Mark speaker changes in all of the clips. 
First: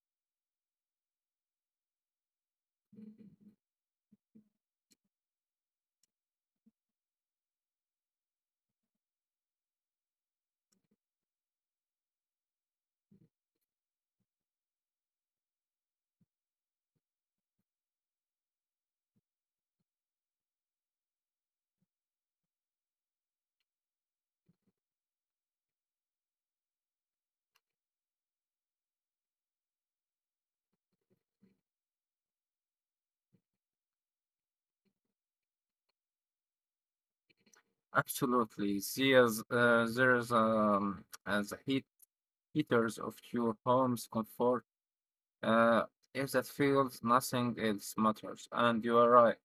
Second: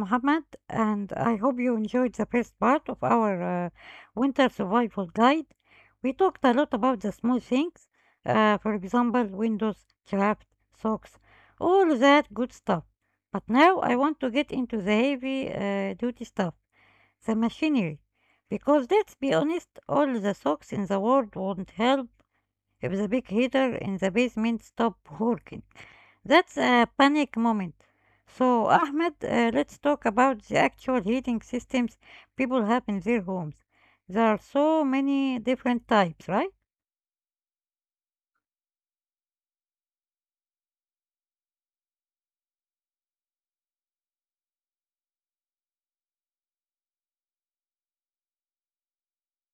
Speaker 1: Mohammed, and I hope you enjoyed the first part of our winter survival guide. We talked a lot about the small things, for example, windows, craft, socks, all that good stuff. But now I want to get into the heavy duty stuff, the machinery. Because let's be honest, all the socks in the world won't help if the big heater in the basement stop working. That's a panic moment. So, Ahmed, let's talk about the actual heating systems people have in their homes. There are so many different types, right?
Speaker 2: Absolutely. See, as heat heaters of your home's comfort. Uh, if that fails, nothing else matters. And you are right.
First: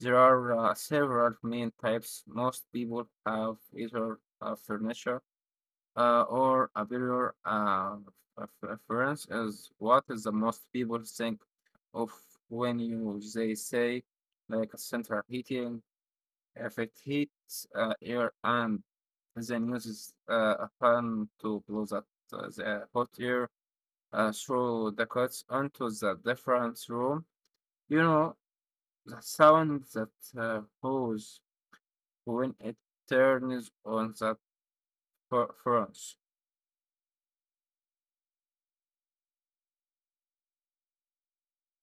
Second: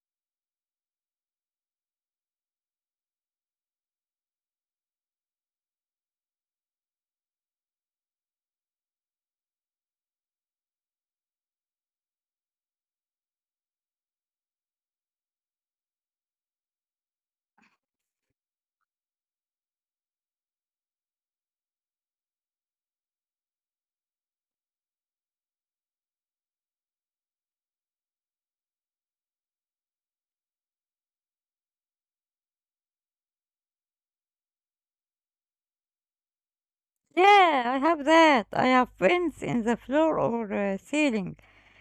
Speaker 2: There are several main types. Most people have either a furniture or a barrier. A preference is what is the most people think of when you they say like a central heating if it heats air and then uses a fan to blow that the hot air through the cuts onto the different room, you know the sound that goes when it turns on the furnace.
Speaker 1: Yeah, I have that. I have vents in the floor or ceiling,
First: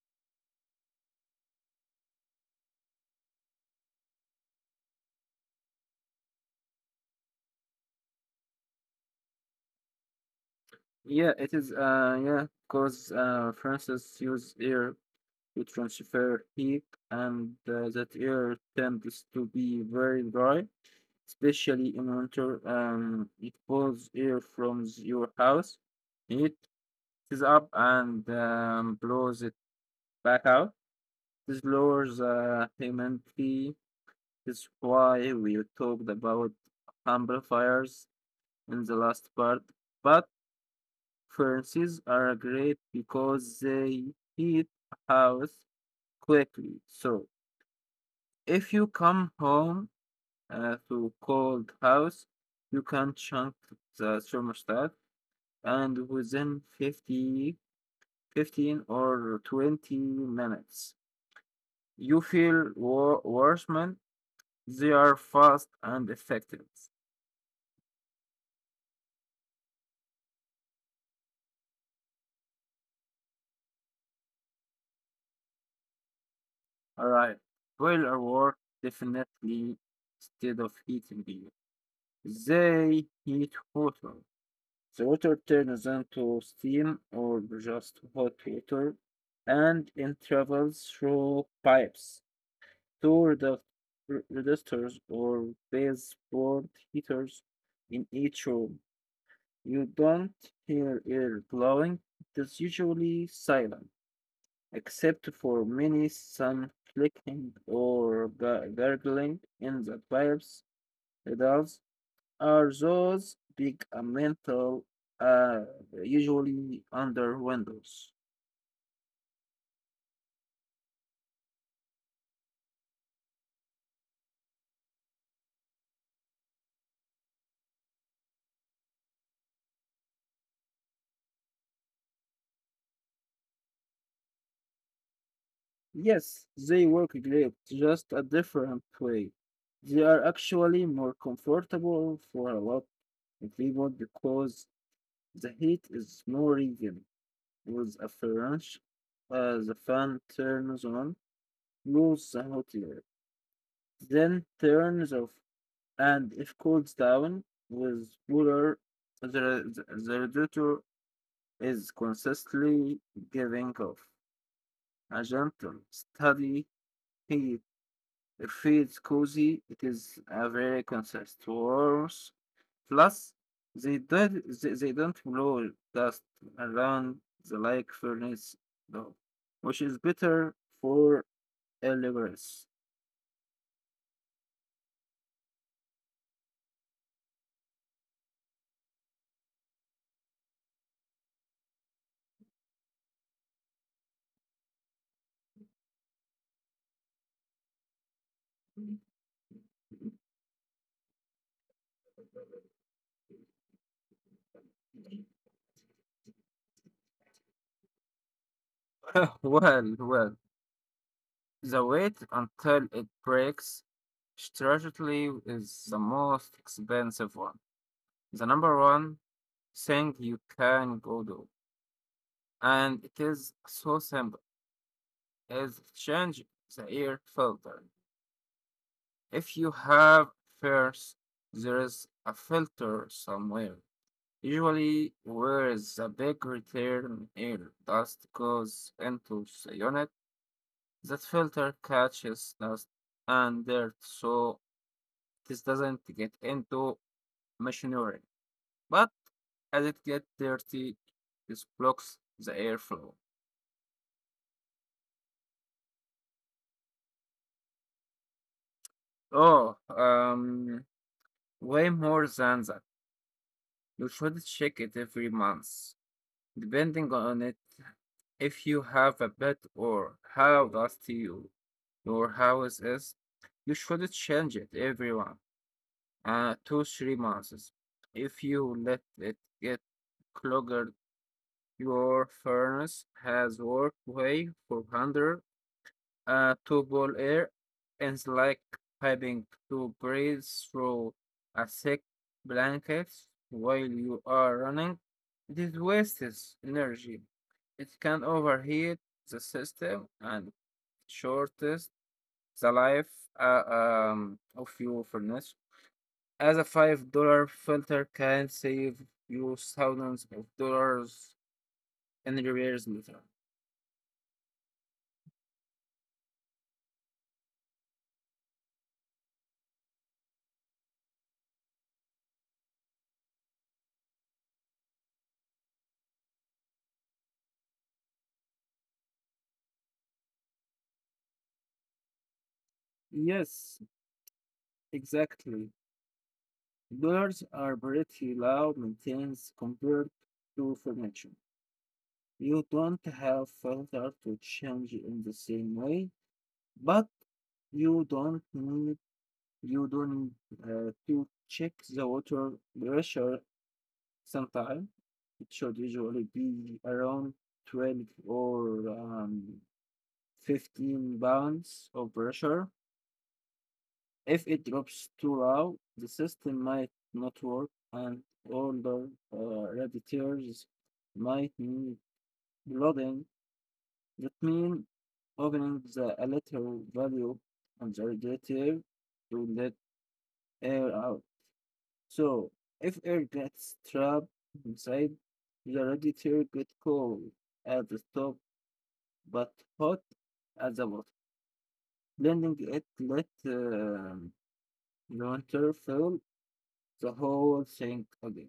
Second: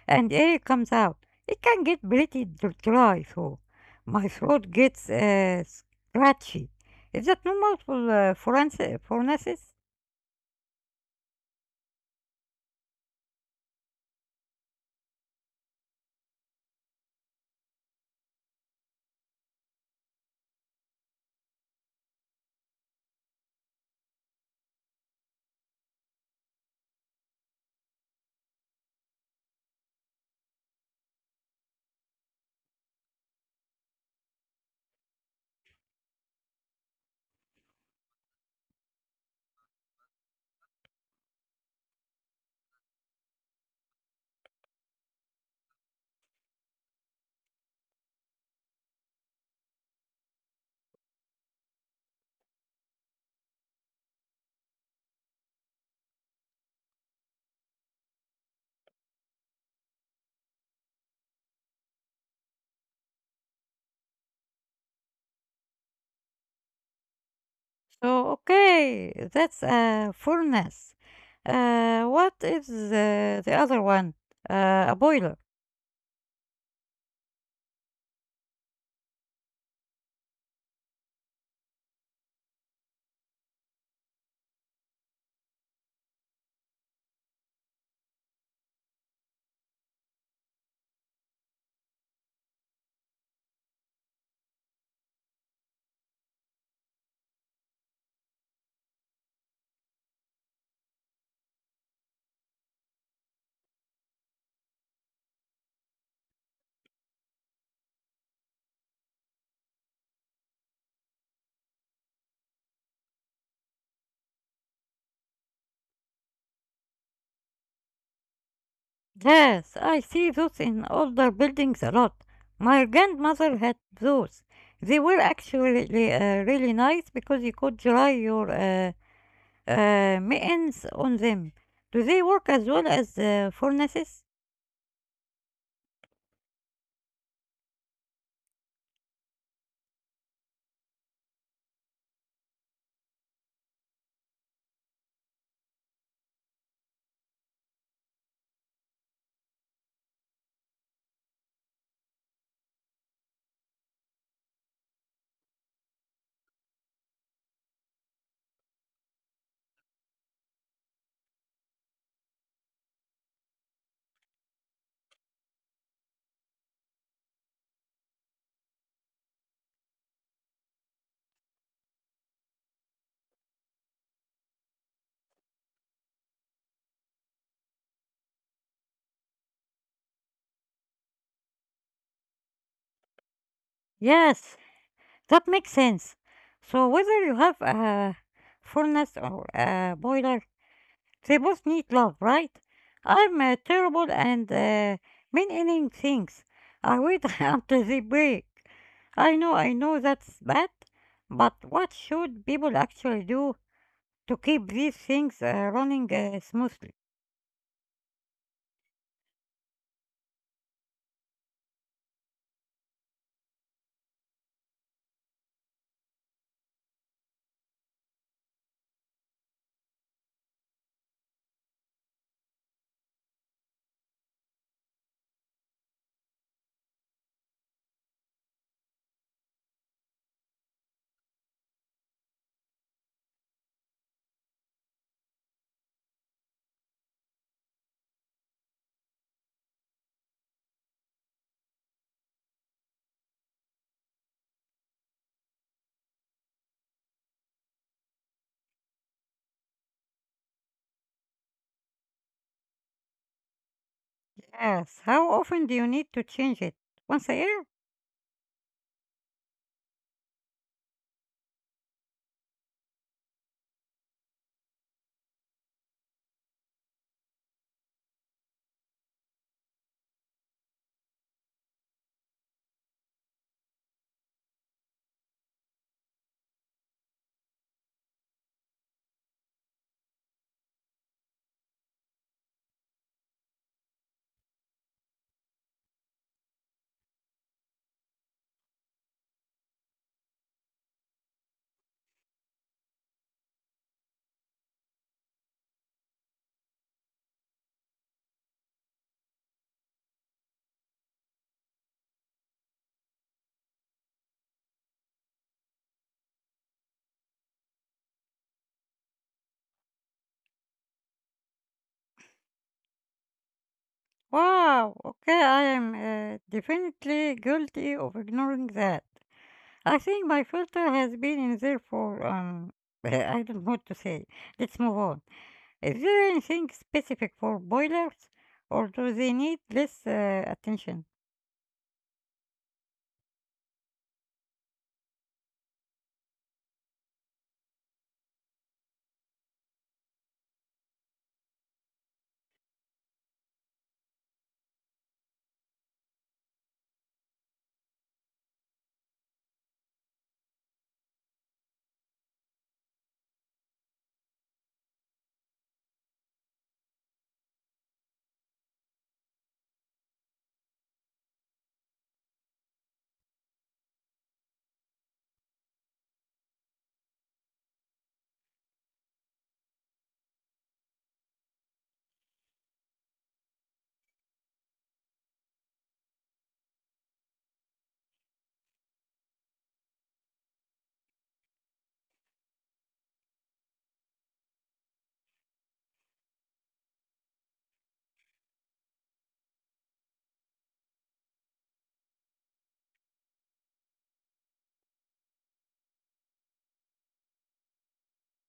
Speaker 1: and air comes out. It can get pretty dry, so my throat gets scratchy. Is that normal for furnaces?
Speaker 2: Yeah, it is. Yeah, because furnaces use air to transfer heat, and that air tends to be very dry especially in winter. It pulls air from your house, it is up and blows it back out. This lowers humidity. That's why we talked about amplifiers in the last part. But furnaces are great because they heat a house quickly. So if you come home to cold house, you can chunk the thermostat and within 50, 15, or 20 minutes, you feel worse, man. They are fast and effective.
Speaker 1: So, okay, that's a furnace. What is the other one? A boiler.
Speaker 2: All right. Boiler work definitely instead of heating beer. They heat water. The water turns into steam or just hot water and it travels through pipes two redu- resistors or baseboard heaters in each room. You don't hear air blowing. It's usually silent, except for many some clicking or gurgling in the pipes. Adults are those big metal, uh, usually under windows.
Speaker 1: Yes, I see those in older buildings a lot. My grandmother had those. They were actually really nice because you could dry your mittens on them. Do they work as well as furnaces?
Speaker 2: Yes, they work great, just a different way. They are actually more comfortable for a lot of people because the heat is more even. With a French, the fan turns on, moves the hot air, then turns off, and if cools down with cooler, the radiator is consistently giving off a gentle, steady heat. It feels cozy. It is a very concise source. Plus, they don't blow dust around the like furnace though, which is better for deliveries.
Speaker 1: Yes, that makes sense. So whether you have a furnace or a boiler, they both need love, right? I'm terrible and mean-ending things. I wait until they break. I know that's bad, but what should people actually do to keep these things running smoothly?
Speaker 2: Well, the wait until it breaks strategically is the most expensive one. The number one thing you can go do. And it is so simple is change the air filter. If you have fears, there is a filter somewhere, usually where the big return air dust goes into the unit. That filter catches dust and dirt so this doesn't get into machinery. But as it gets dirty, this blocks the airflow.
Speaker 1: Yes, how often do you need to change it? Once a year?
Speaker 2: Oh, um, Way more than that. You should check it every month, depending on it. If you have a pet or how dusty your house is, you should change it every one, two, 3 months. If you let it get clogged, your furnace has worked way for 100 to ball air is like having to breathe through a thick blanket while you are running. This wastes energy. It can overheat the system and shortens the life of your furnace. As a $5 filter can save you thousands of dollars in repairs later.
Speaker 1: Wow, okay, I am definitely guilty of ignoring that. I think my filter has been in there for, I don't know what to say. Let's move on. Is there anything specific for boilers, or do they need less attention?
Speaker 2: Yes, exactly. Dollars are pretty low maintenance compared to furniture. You don't have filter to change in the same way, but you don't need you don't to check the water pressure sometime. It should usually be around 12 or 15 pounds of pressure. If it drops too low, the system might not work and older radiators might need loading. That means opening the lateral valve on the radiator to let air out. So if air gets trapped inside, the radiator gets cold at the top but hot at the bottom. Blending it let the winter fill the whole thing again.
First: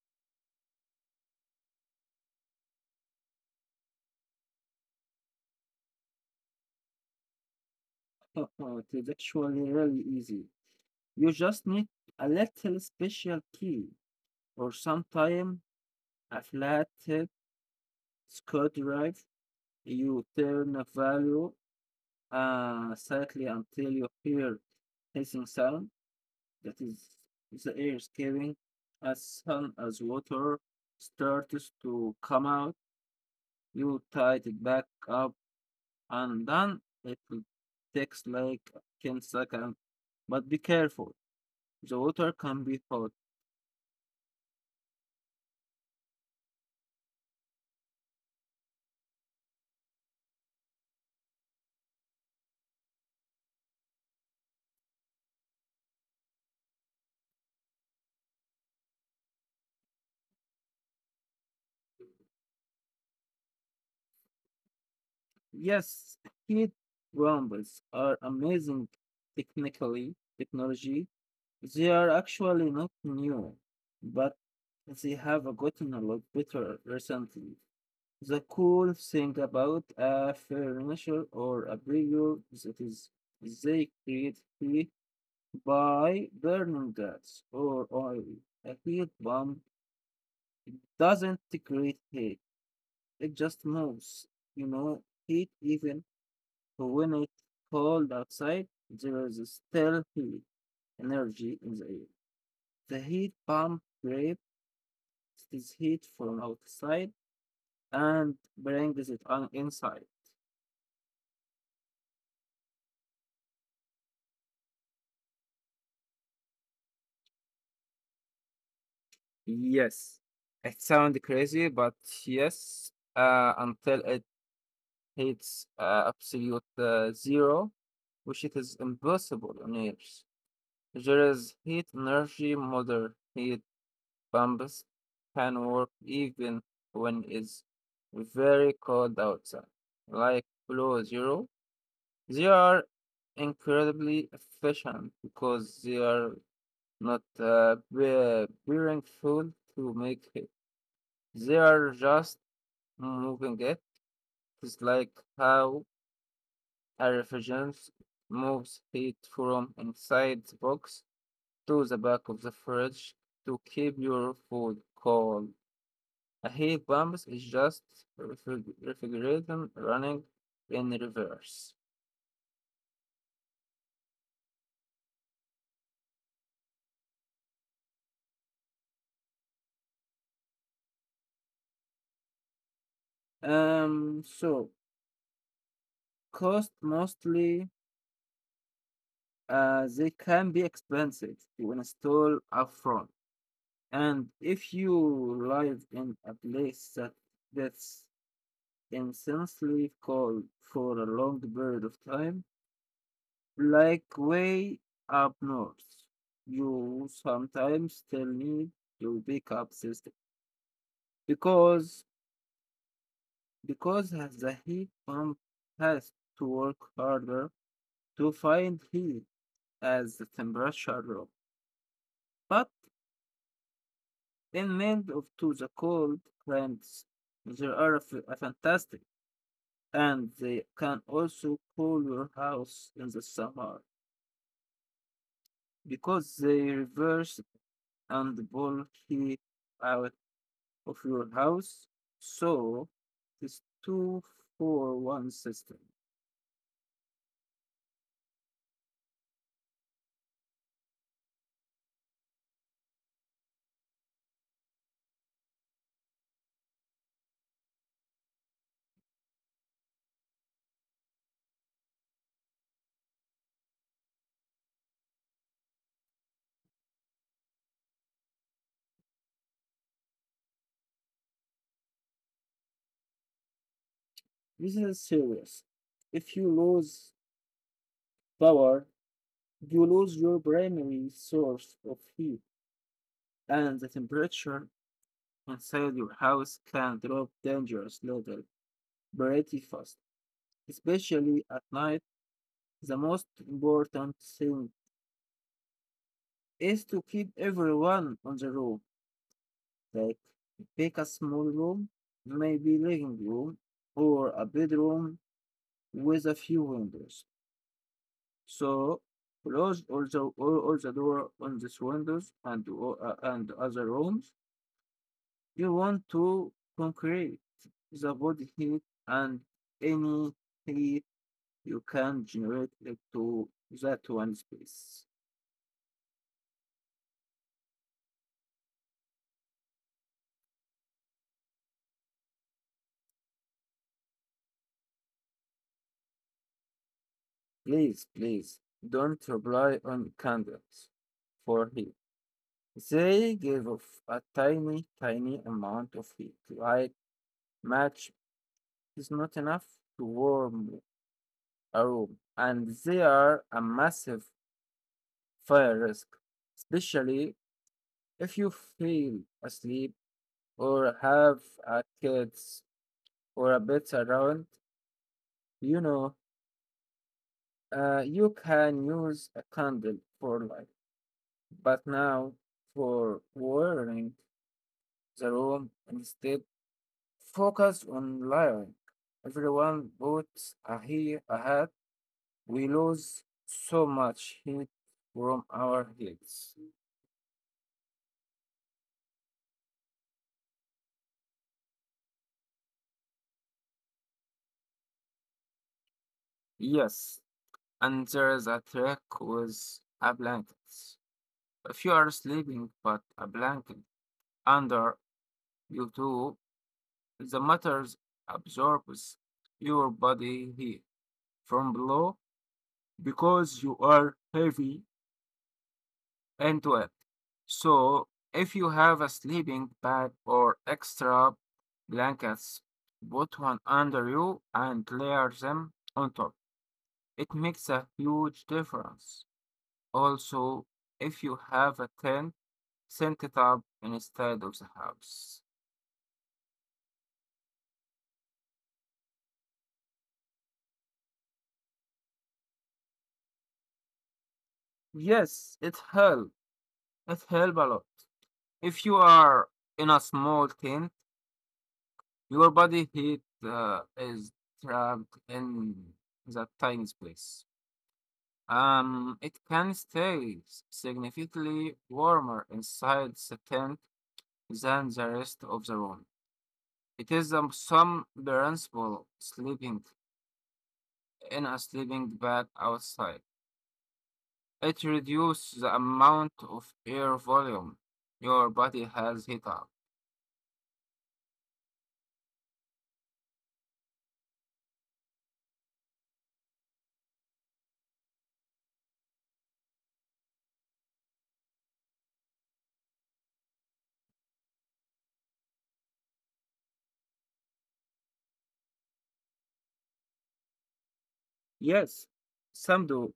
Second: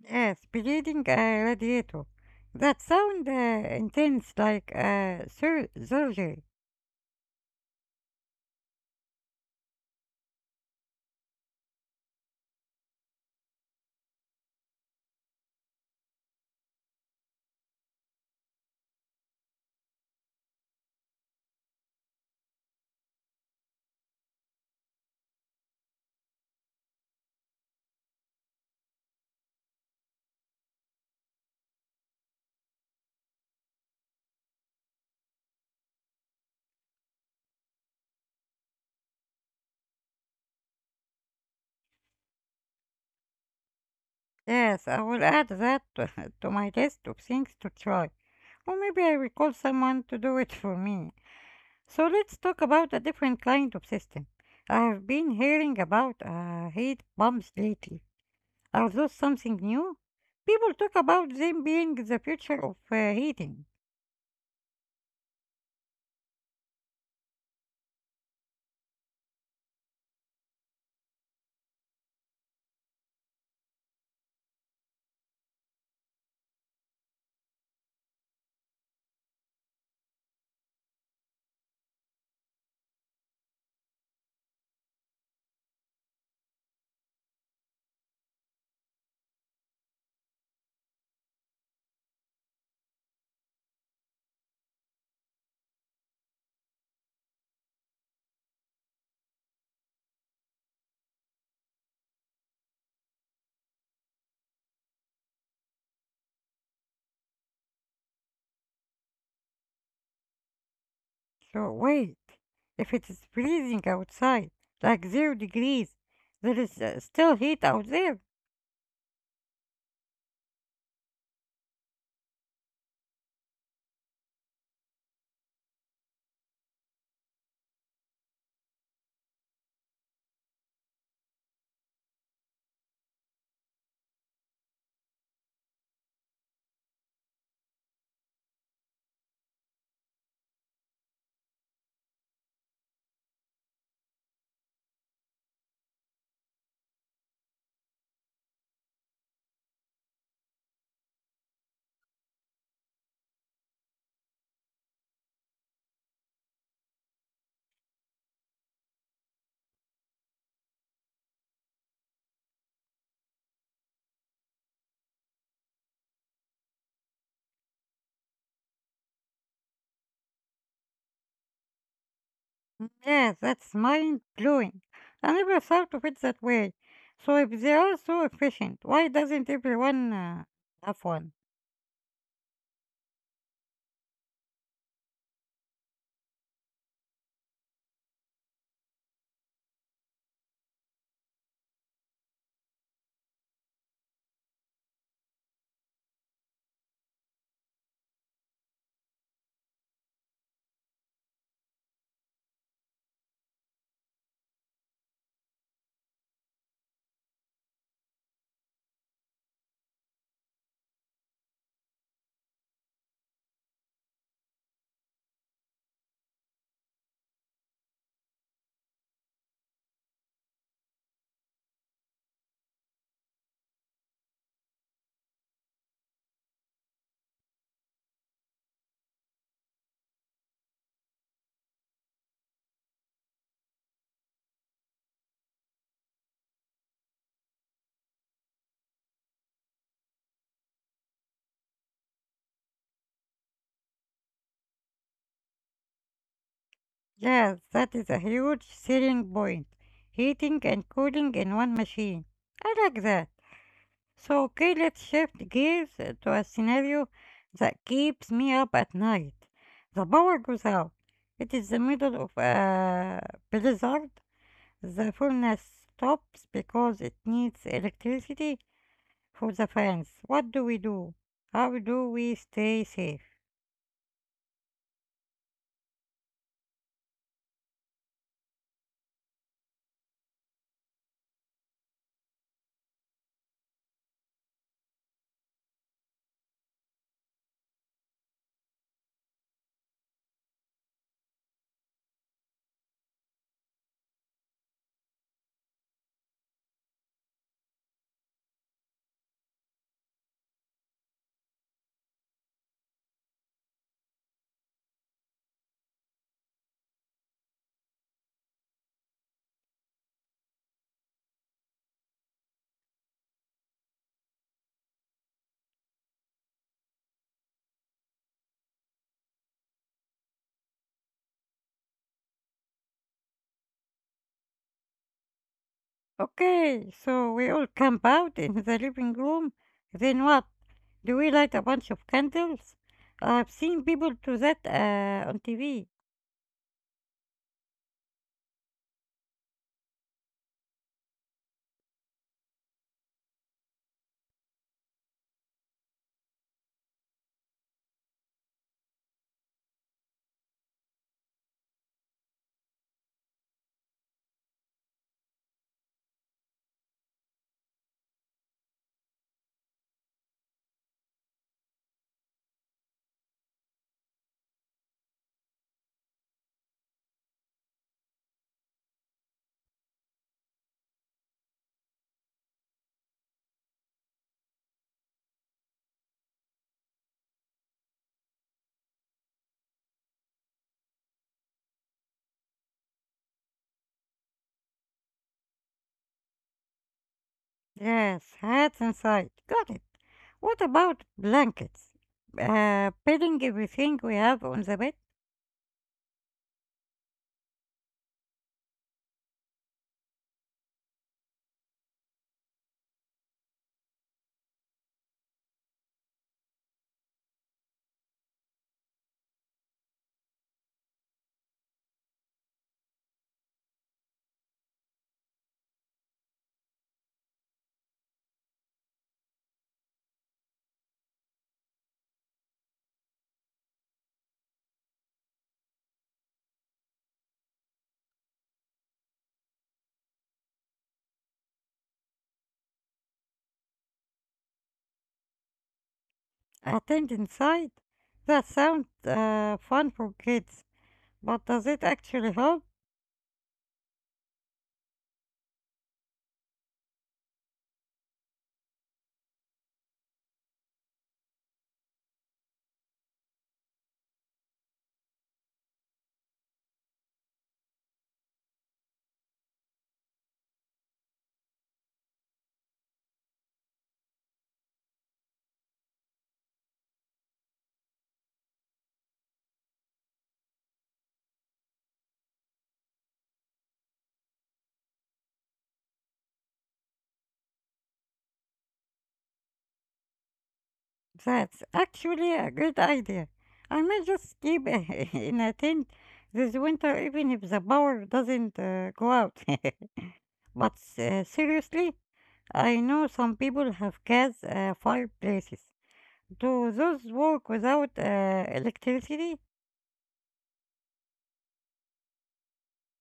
Speaker 1: Yes, bleeding a radiator. That sound intense like surgery.
Speaker 2: Uh-oh, it is actually really easy. You just need a little special key or sometime a flat head screw drive. You turn a value slightly until you hear hissing sound. That is the air escaping as soon as water starts to come out. You tie it back up and done. It will takes like 10 seconds. But be careful. The water can be hot.
Speaker 1: Yes, I will add that to my list of things to try. Or maybe I will call someone to do it for me. So let's talk about a different kind of system. I have been hearing about heat pumps lately. Are those something new? People talk about them being the future of heating.
Speaker 2: Yes, heat rumbles are amazing technology. They are actually not new, but they have gotten a lot better recently. The cool thing about a furniture or a brewer that is they create heat by burning gas or oil. A heat bomb doesn't create heat, it just moves. You know, heat even when it's cold outside, there is still heat energy in the air. The heat pump grabs this heat from outside and brings it on inside.
Speaker 1: So wait, if it is freezing outside, like zero degrees, there is still heat out there.
Speaker 2: Yes, it sounds crazy, but yes, until it hits absolute zero, which it is impossible on Earth. There is heat energy, modern heat pumps can work even when it's very cold outside, like below zero. They are incredibly efficient because they are not bearing fuel to make it. They are just moving it. It's like how a refrigerant moves heat from inside the box to the back of the fridge to keep your food cold. A heat pump is just refrigerator running in reverse.
Speaker 1: Yes, that's mind blowing. I never thought of it that way. So if they are so efficient, why doesn't everyone have one?
Speaker 2: So cost mostly they can be expensive to install upfront, and if you live in a place that that's intensely cold for a long period of time, like way up north, you sometimes still need to pick up system because because as the heat pump has to work harder to find heat as the temperature drops. But in made of to the cold plants, they are a fantastic and they can also cool your house in the summer because they reverse and pull heat out of your house. So this two for one system.
Speaker 1: Yes, that is a huge selling point. Heating and cooling in one machine. I like that. So, okay, let's shift gears to a scenario that keeps me up at night. The power goes out. It is the middle of a blizzard. The furnace stops because it needs electricity for the fans. What do we do? How do we stay safe?
Speaker 2: This is serious. If you lose power, you lose your primary source of heat, and the temperature inside your house can drop dangerous level pretty fast, especially at night. The most important thing is to keep everyone on the room. Like pick a small room, maybe living room or a bedroom with a few windows. So close all the door on these windows and and other rooms. You want to concrete the body heat and any heat you can generate it to that one space.
Speaker 1: Okay, so we all camp out in the living room. Then what? Do we light a bunch of candles? I've seen people do that on TV.
Speaker 2: Please, please don't rely on candles for heat. They give off a tiny, tiny amount of heat. Like match is not enough to warm a room, and they are a massive fire risk, especially if you feel asleep or have a kids or a pets around, you know, you can use a candle for light. But now, for warming the room, instead focus on layering. Everyone puts a hat. We lose so much heat from our heads.
Speaker 1: Yes, hats inside. Got it. What about blankets? Putting everything we have on the bed,
Speaker 2: Yes, and there is a trick with a blanket. If you are sleeping, put a blanket under you too. The matters absorbs your body heat from below because you are heavy into it. So if you have a sleeping bag or extra blankets, put one under you and layer them on top. It makes a huge difference. Also, if you have a tent, send it up instead of the house.
Speaker 1: a tent inside. That sounds fun for kids, but does it actually help?
Speaker 2: Yes, it helps. It helps a lot. If you are in a small tent, your body heat is trapped in that tiny space. It can stay significantly warmer inside the tent than the rest of the room. It is some principle sleeping in a sleeping bag outside. It reduces the amount of air volume your body has heat up.
Speaker 1: That's actually a good idea. I might just keep in a tent this winter even if the power doesn't go out. But seriously, I know some people have gas fireplaces. Do those work without electricity?
Speaker 2: Yes, some do,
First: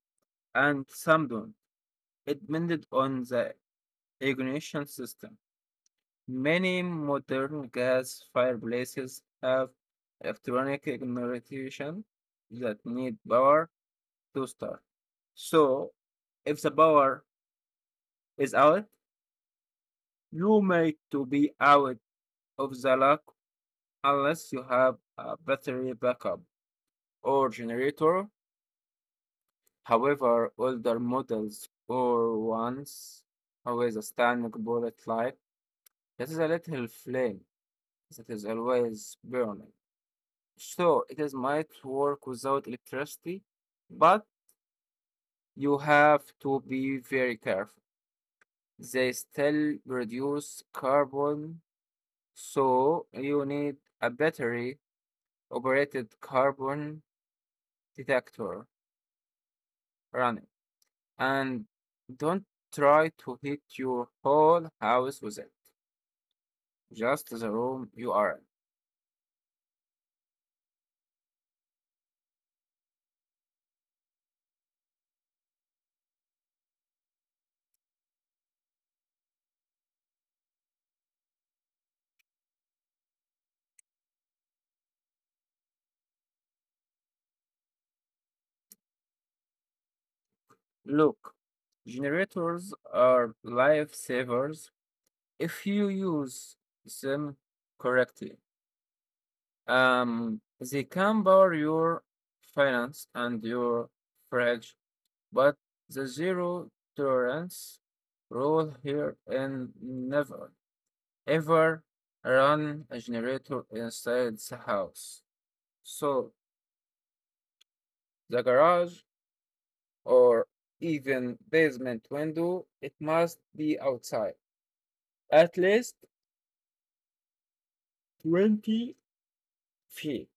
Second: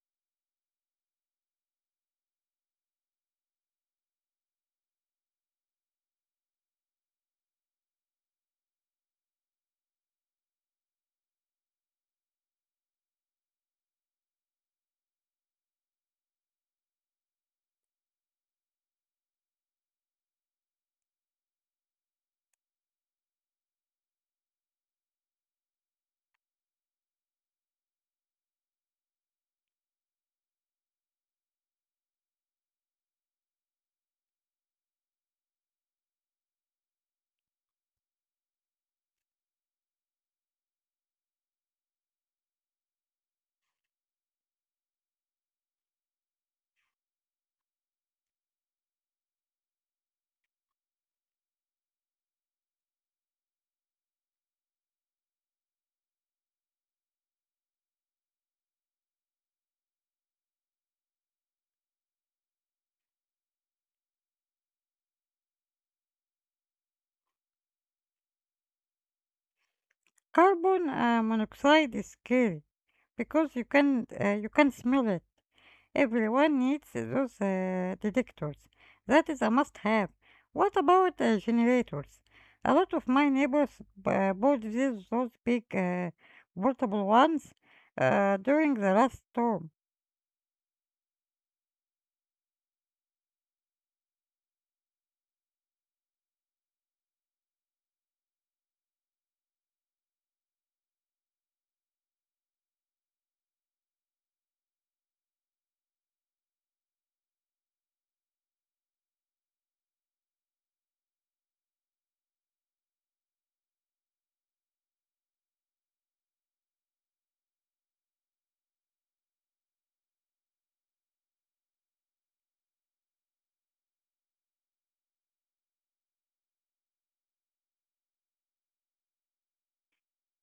Speaker 2: and some don't. It depended on the ignition system. Many modern gas fireplaces have electronic ignition that need power to start. So, if the power is out, you may to be out of the lock unless you have a battery backup or generator. However, older models or ones with a standard bullet light that is a little flame. It is always burning. So it is might work without electricity, but you have to be very careful. They still produce carbon, so you need a battery operated carbon detector running. And don't try to heat your whole house with it, just the room you are in.
Speaker 1: Carbon monoxide is scary because you can smell it. Everyone needs those detectors. That is a must have. What about generators? A lot of my neighbors bought these, those big portable ones during the last storm.
Speaker 2: Look, generators are lifesavers if you use them correctly. They can power your finance and your fridge, but the zero tolerance rule here and never ever run a generator inside the house. So the garage or even basement window, it must be outside at least 20 feet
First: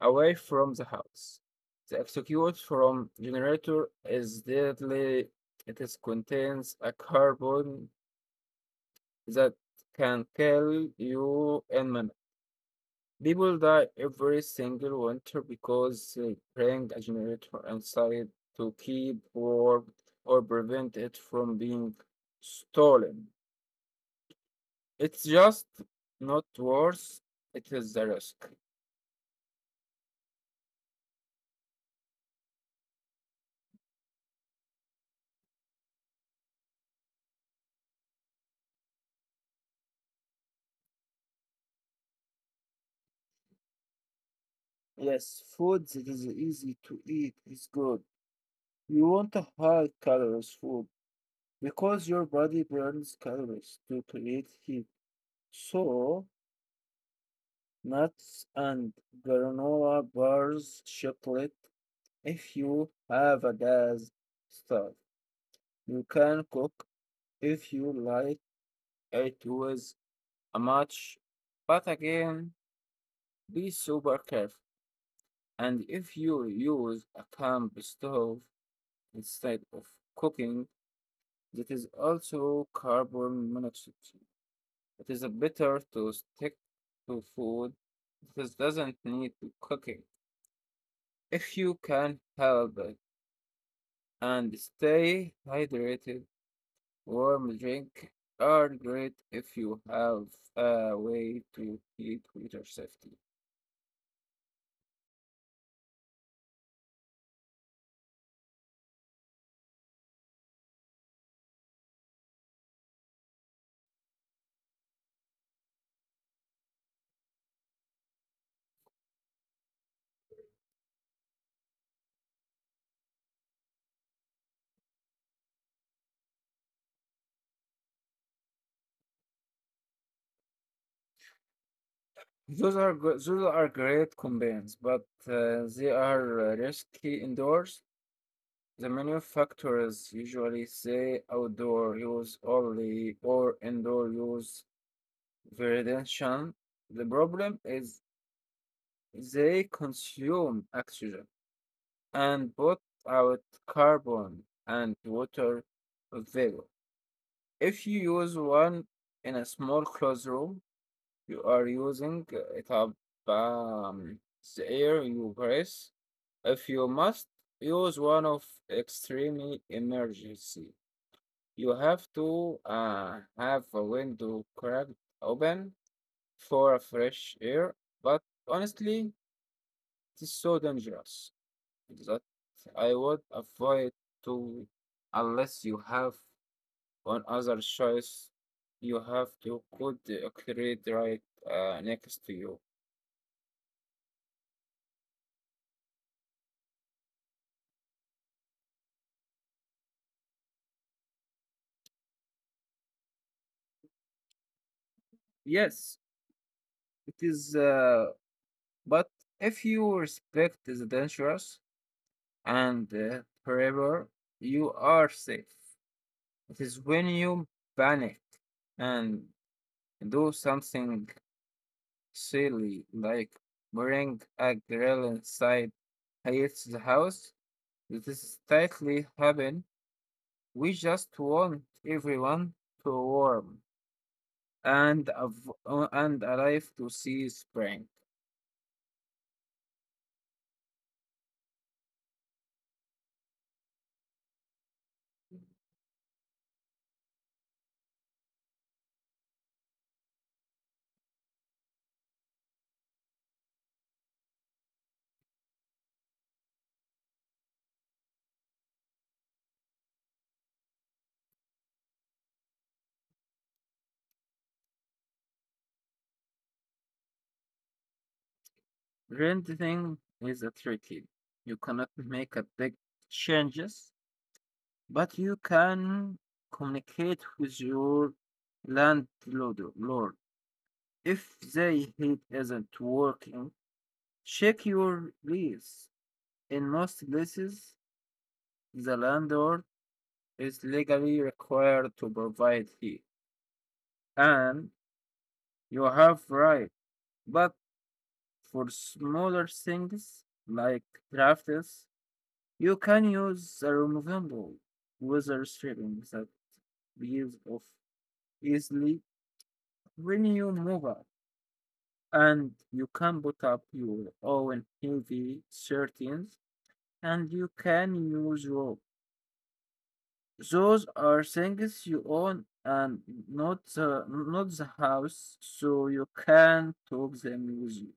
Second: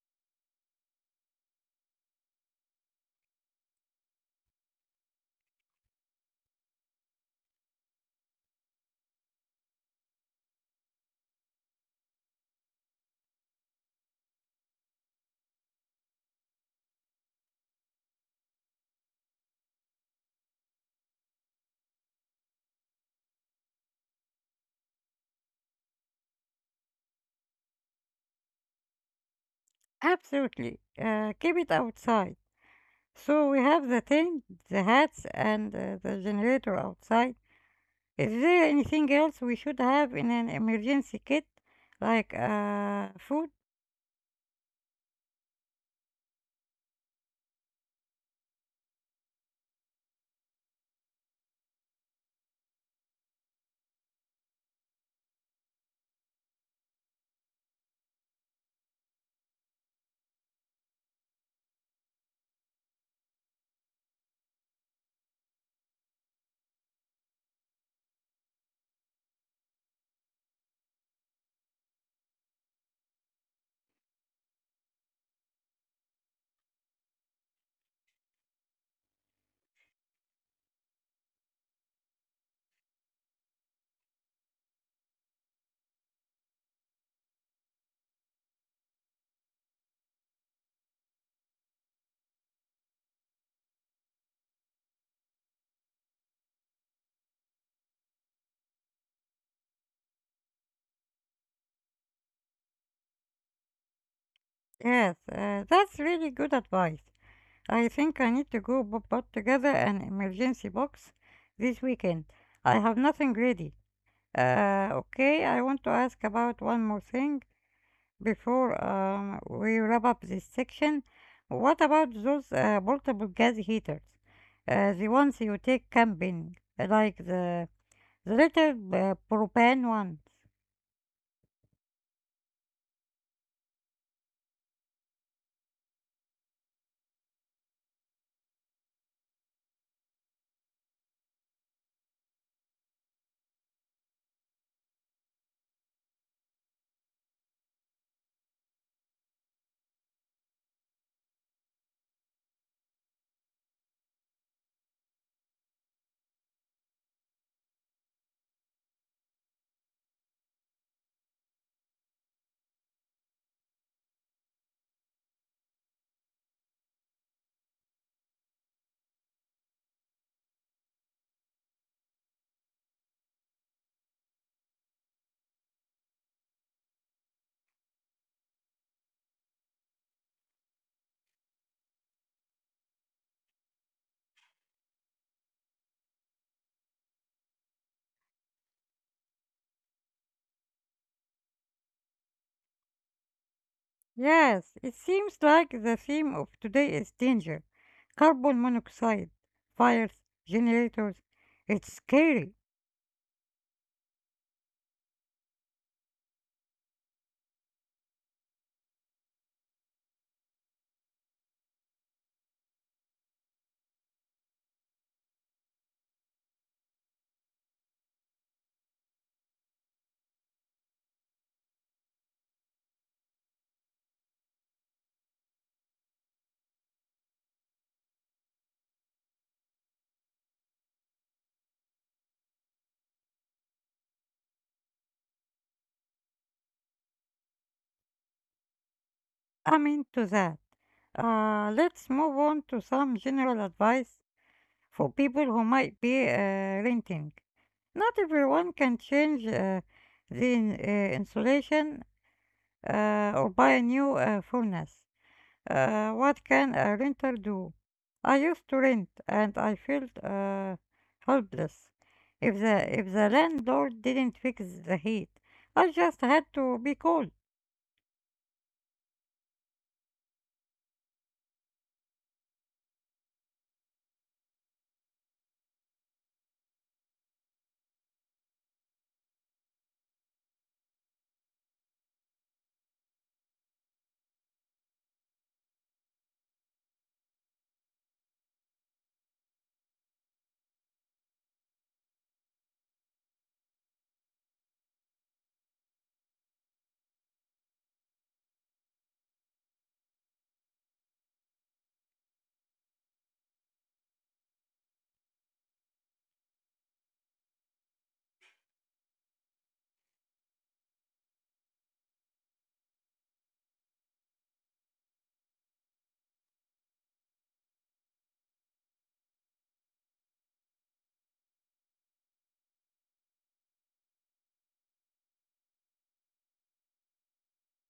Speaker 2: away from the house. The execute from generator is deadly. It is contains a carbon that can kill you in minutes. People die every single winter because they bring a generator inside to keep warm or prevent it from being stolen. It's just not worse. It is the risk.
Speaker 1: Absolutely. Keep it outside. So we have the tent, the hats, and the generator outside. Is there anything else we should have in an emergency kit? Like food?
Speaker 2: Yes, food that is easy to eat is good. You want to high calories food because your body burns calories to create heat. So, nuts and granola bars, chocolate. If you have a day's start, you can cook if you like it with a much, but again, be super careful. And if you use a camp stove instead of cooking, that is also carbon monoxide. It is better to stick to food that doesn't need cooking. If you can help it and stay hydrated, warm drink are great if you have a way to heat water safety.
Speaker 1: Yes, that's really good advice. I think I need to put together an emergency box this weekend. I have nothing ready. Okay, I want to ask about one more thing before we wrap up this section. What about those portable gas heaters? The ones you take camping, like the little propane ones.
Speaker 2: Those are great combines, but they are risky indoors. The manufacturers usually say outdoor use only or indoor use variation, the problem is they consume oxygen and put out carbon and water vapor. If you use one in a small closed room, you are using it up um, the air you breathe. If you must use one of extreme emergency, you have to have a window cracked open for a fresh air, but honestly, it is so dangerous that I would avoid to unless you have one other choice. You have to put the create right next to you.
Speaker 1: Yes, it seems like the theme of today is danger. Carbon monoxide, fires, generators. It's scary.
Speaker 2: Yes, it is. But if you respect the dangerous and forever, you are safe. It is when you panic and do something silly, like bring a grill inside Hayat's house. This is tightly heaven. We just want everyone to warm and and alive to see spring.
Speaker 1: I'm into that. Let's move on to some general advice for people who might be renting. Not everyone can change insulation or buy a new furnace. What can a renter do? I used to rent and I felt helpless. If the landlord didn't fix the heat, I just had to be cold.
Speaker 2: Renting is a tricky. You cannot make a big changes, but you can communicate with your landlord. Lord. If the heat isn't working, check your lease. In most places, the landlord is legally required to provide heat, and you have right. But for smaller things like drafts, you can use the removable weather stripping that peels off easily when you move out, and you can put up your own heavy curtains, and you can use rope. Those are things you own and not the house, so you can talk them with you.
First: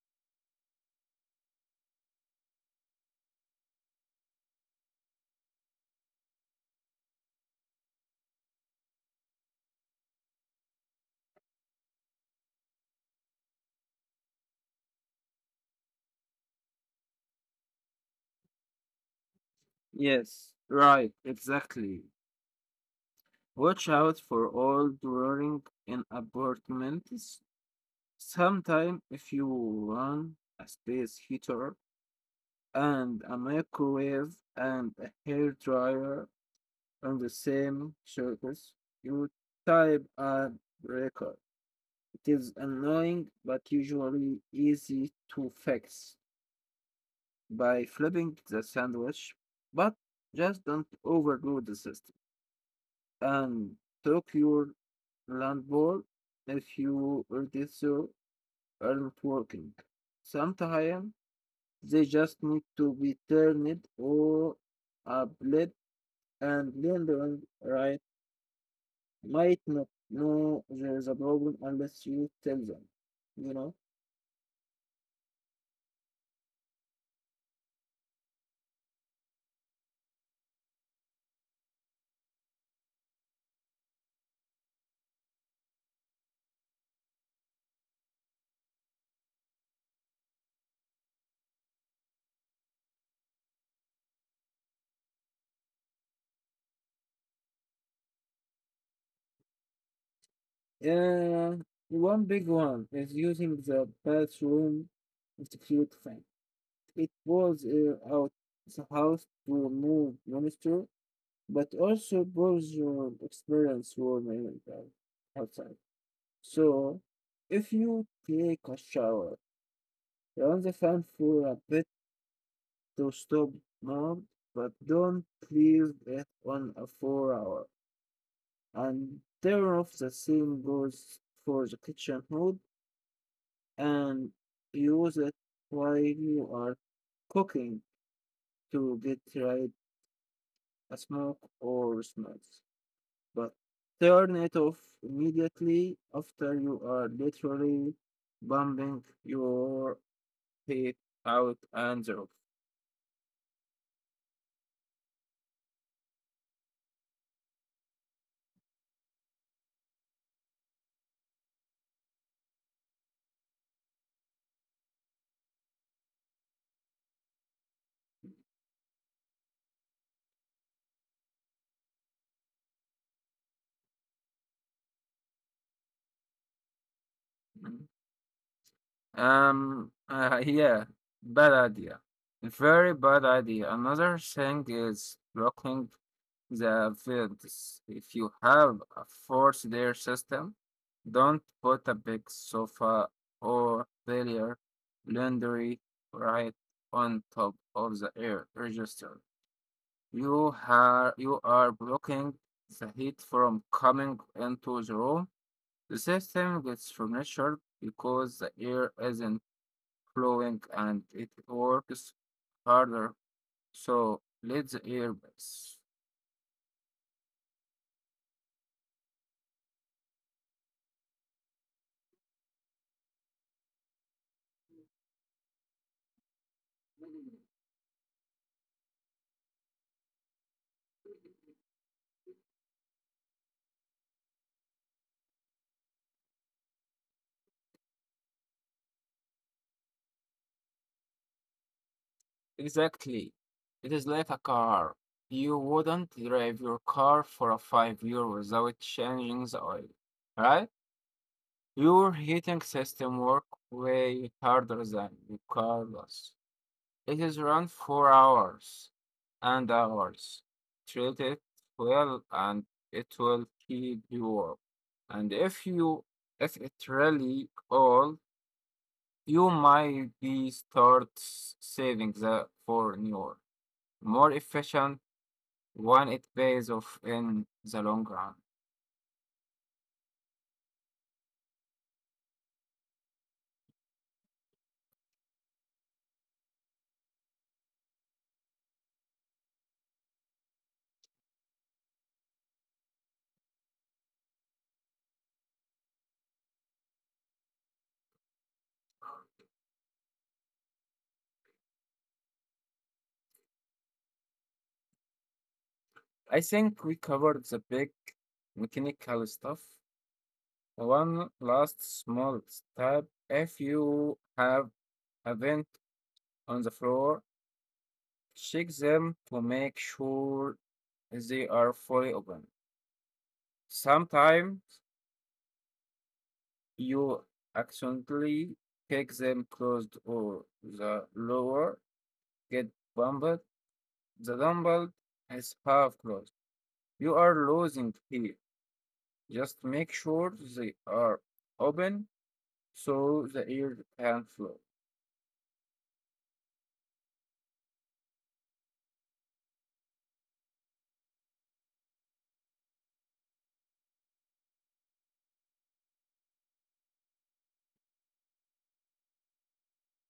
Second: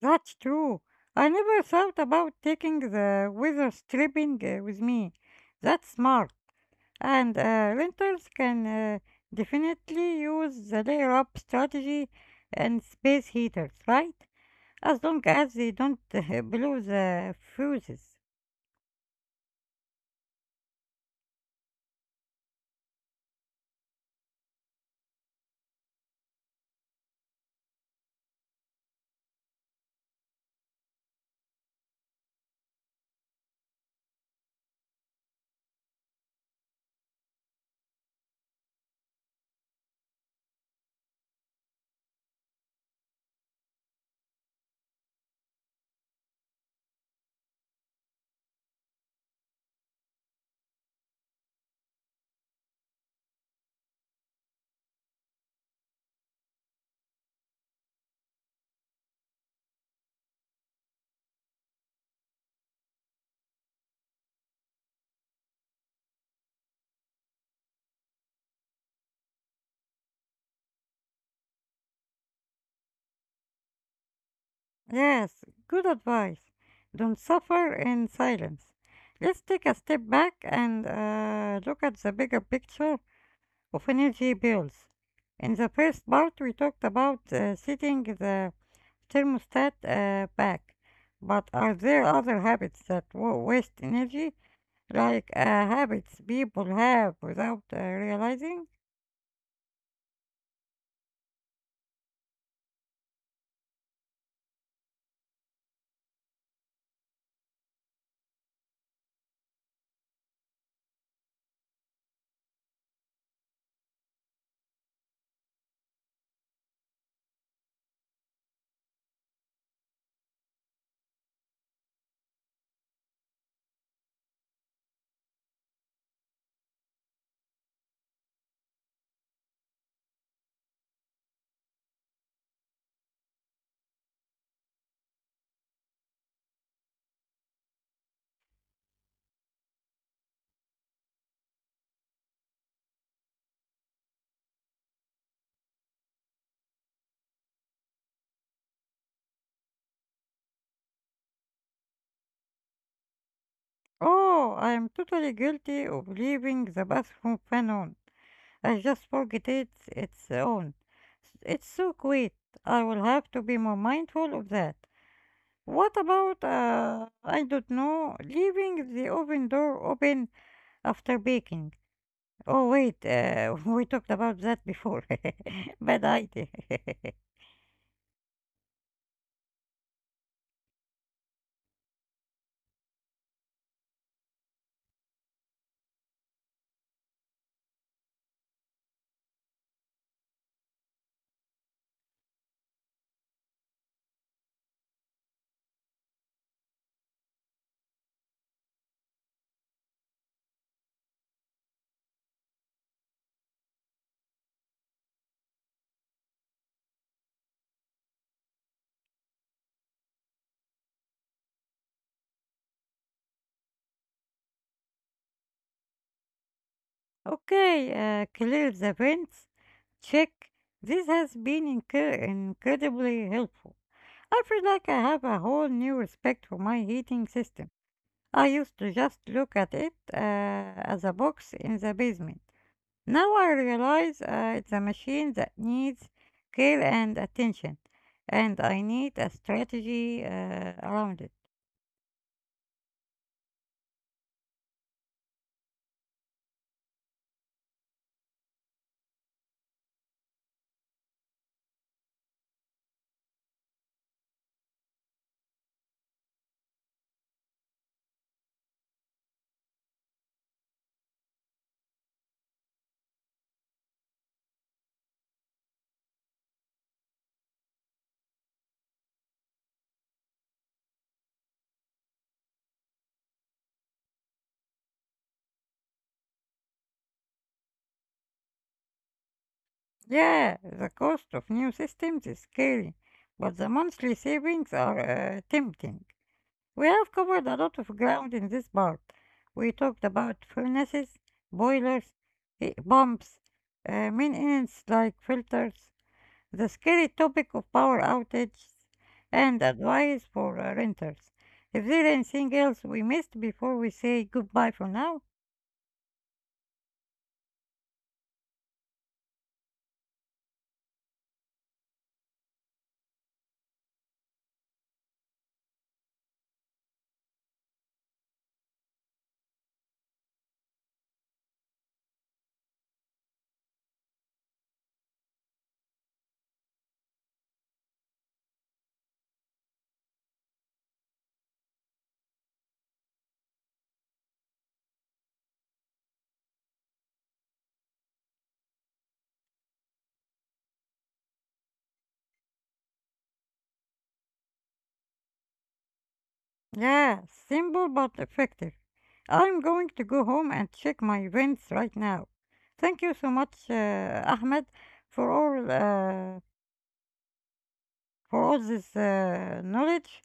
Speaker 1: That's true. I never thought about taking the weather stripping with me. That's smart. And renters can definitely use the layer up strategy and space heaters, right? As long as they don't blow the fuses.
Speaker 2: Yes, right, exactly. Watch out for all drawing in apartments. Sometime if you want a space heater and a microwave and a hair dryer on the same surface, you type a breaker. It is annoying but usually easy to fix by flipping the sandwich, but just don't overload the system and took your landlord if you register aren't working. Sometimes they just need to be turned or a blip and lending right might not know there's a problem unless you tell them, you know?
Speaker 1: Yes, good advice. Don't suffer in silence. Let's take a step back and look at the bigger picture of energy bills. In the first part, we talked about setting the thermostat back. But are there other habits that waste energy, like habits people have without realizing?
Speaker 2: Uh, One big one is using the bathroom as a cute thing. It was out the house to remove moisture, but also bores your experience warm air outside. So, if you take a shower, run the fan for a bit to stop mold, but don't leave it on a 4 hour and turn off the same goes for the kitchen hood and use it while you are cooking to get rid a smoke or smells. But turn it off immediately after you are literally bumping your head out and off.
Speaker 1: Oh, I am totally guilty of leaving the bathroom fan on. I just forget it its own. It's so quiet. I will have to be more mindful of that. What about, I don't know, leaving the oven door open after baking? We talked about that before. Bad idea.
Speaker 2: Mm. Yeah, bad idea. Very bad idea. Another thing is blocking the fields. If you have a four-tier system, don't put a big sofa or barrier laundry right on top of the air register. You are blocking the heat from coming into the room. The system gets furnished because the air isn't flowing and it works harder. So let the air pass.
Speaker 1: Okay, clear the vents. Check. This has been incredibly helpful. I feel like I have a whole new respect for my heating system. I used to just look at it as a box in the basement. Now I realize it's a machine that needs care and attention, and I need a strategy around it.
Speaker 2: Exactly. It is like a car. You wouldn't drive your car for a 5 year without changing the oil, right? Your heating system work way harder than your car does. It is run for hours and hours. Treat it well and it will keep you warm. And if it really all, you might be saving that for newer more efficient when it pays off in the long run.
Speaker 1: Yeah, the cost of new systems is scary, but the monthly savings are tempting. We have covered a lot of ground in this part. We talked about furnaces, boilers, heat pumps, maintenance like filters, the scary topic of power outages and advice for renters. Is there anything else we missed before we say goodbye for now?
Speaker 2: I think we covered the big mechanical stuff. One last small step. If you have a vent on the floor, check them to make sure they are fully open. Sometimes you accidentally kick them closed or the lower get bumped. The dumbbell is half closed. You are losing heat. Just make sure they are open so the air can flow.
Speaker 1: Yeah, simple but effective. I'm going to go home and check my events right now. Thank you so much, Ahmed, for all uh, for all this knowledge.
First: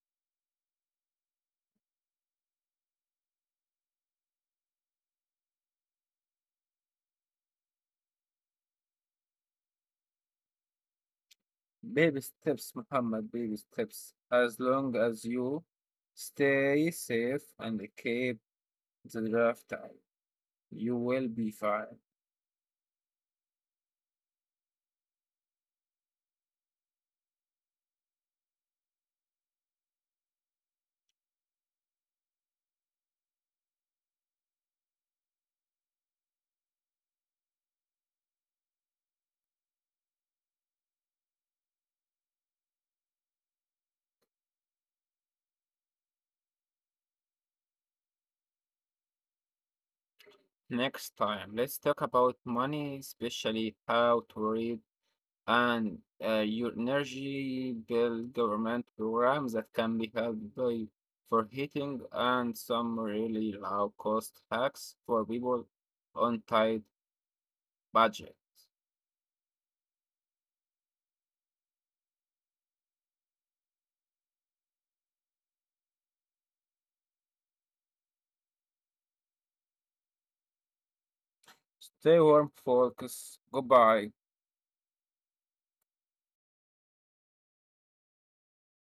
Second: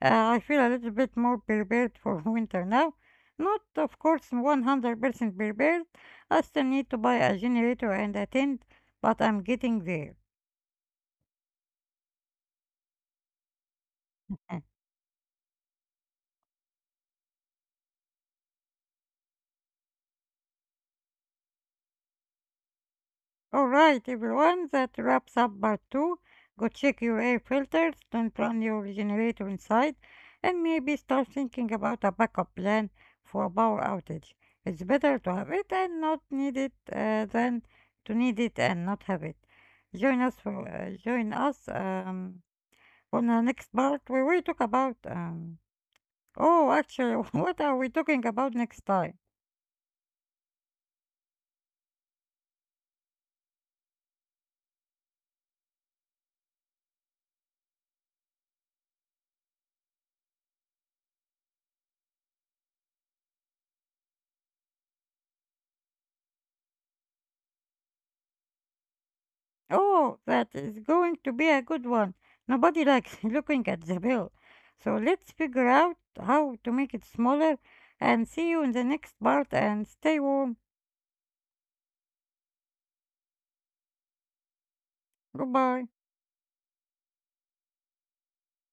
Speaker 1: I feel a little bit more prepared for winter now. Not, of course, 100% prepared. I still need to buy a generator and a tent, but I'm getting there.
Speaker 2: Baby steps, Muhammad, baby steps. As long as you stay safe and keep the draft out, you will be fine.
Speaker 1: Alright, everyone, that wraps up part 2. Go check your air filters, don't run your generator inside, and maybe start thinking about a backup plan for a power outage. It's better to have it and not need it than to need it and not have it. Join us. On the next part, we will talk about. What are we talking about next time?
Speaker 2: Next time, let's talk about money, especially how to read and your energy bill government programs that can be helped by for heating and some really low cost hacks for people on tight budgets.
Speaker 1: Oh, that is going to be a good one. Nobody likes looking at the bill. So let's figure out how to make it smaller and see you in the next part and stay warm.
Speaker 2: Stay warm, folks. Goodbye.
Speaker 1: Goodbye.